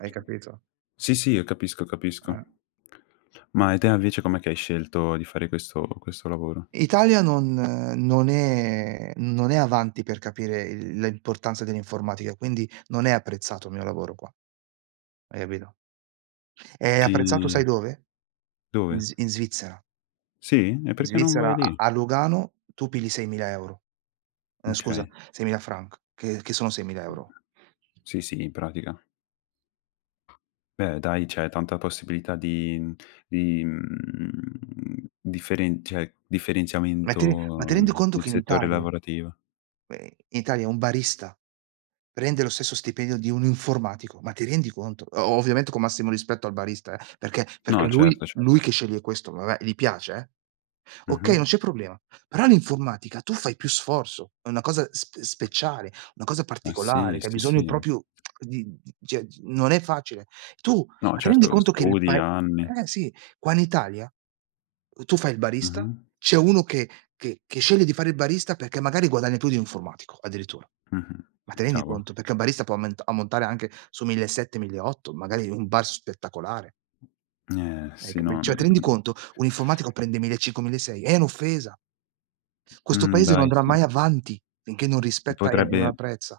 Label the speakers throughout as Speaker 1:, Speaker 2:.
Speaker 1: Hai capito?
Speaker 2: Sì, sì, io capisco, capisco.
Speaker 1: Eh.
Speaker 2: Ma, e te invece com'è che hai scelto di fare questo questo lavoro?
Speaker 1: Italia non non è non è avanti per capire il la importanza dell'informatica, quindi non è apprezzato il mio lavoro qua. Hai capito? È apprezzato sai
Speaker 2: Sì.
Speaker 1: dove? In
Speaker 2: Dove?
Speaker 1: Svi in Svizzera.
Speaker 2: Sì? E
Speaker 1: In
Speaker 2: perché non vai
Speaker 1: Svizzera a
Speaker 2: lì?
Speaker 1: a Lugano tu pigli 6000€ ehm, scusa,
Speaker 2: Okay.
Speaker 1: 6000 franc che che sono 6000€.
Speaker 2: Sì, sì, in pratica. Beh dai, c'è tanta possibilità di mhmm, di mhmm, differen cioè,
Speaker 1: Ma ti re ma ti
Speaker 2: differenziamento
Speaker 1: rendi conto
Speaker 2: nel
Speaker 1: che in
Speaker 2: settore
Speaker 1: Italia
Speaker 2: lavorativo.
Speaker 1: uhm Italia un barista prende lo stesso stipendio di un informatico, ma ti rendi conto? O ovviamente con massimo rispetto al barista, eh, perché perché
Speaker 2: No,
Speaker 1: lui
Speaker 2: certo, certo.
Speaker 1: lui che sceglie questo, vabbè gli piace eh okay, non
Speaker 2: Mh-mh.
Speaker 1: c'è problema. Però all'informatica tu fai più sforzo, è una cosa sp speciale, una cosa
Speaker 2: Ma sì,
Speaker 1: particolare, che hai
Speaker 2: sì,
Speaker 1: bisogno
Speaker 2: sì.
Speaker 1: proprio di di cio, non è facile. Tu
Speaker 2: No,
Speaker 1: ma ti rendi
Speaker 2: certo,
Speaker 1: conto che il
Speaker 2: studi
Speaker 1: pae
Speaker 2: anni.
Speaker 1: eh sì, qua in Italia, uhm, tu fai il barista,
Speaker 2: Mh-mh.
Speaker 1: c'è uno che che che sceglie di fare il barista perché magari guadagna più di un informatico, addirittura.
Speaker 2: Mh-mh,
Speaker 1: Ma ti rendi
Speaker 2: cavolo.
Speaker 1: conto? Perché un barista può aument ammontare anche su 1.700-1.800 magari in un bar spettacolare.
Speaker 2: Eh,
Speaker 1: Ec
Speaker 2: sì,
Speaker 1: beh,
Speaker 2: no
Speaker 1: cioè, ti rendi
Speaker 2: mhmm
Speaker 1: conto? Un informatico prende 1500-1600. È un'offesa. Questo
Speaker 2: Mh,
Speaker 1: paese non
Speaker 2: dai
Speaker 1: andrà mai
Speaker 2: sì.
Speaker 1: avanti finché non rispetta e e non
Speaker 2: Potrebbe
Speaker 1: apprezza.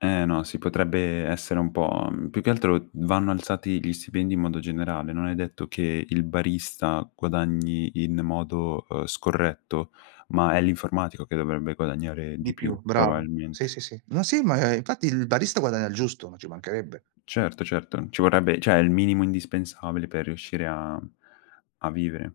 Speaker 2: Eh no, si potrebbe essere un po' mhmm, più che altro vanno alzati gli stipendi in modo generale. Non è detto che il barista guadagni in modo, ehm, scorretto, ma è l'informatico che dovrebbe guadagnare
Speaker 1: Di
Speaker 2: di più,
Speaker 1: più, bravo. Sì,
Speaker 2: probabilmente.
Speaker 1: sì, sì. No, sì, ma infatti il barista guadagna il giusto, ma ci mancherebbe.
Speaker 2: Certo, certo, ci vorrebbe cioè, il minimo indispensabile per riuscire a a vivere.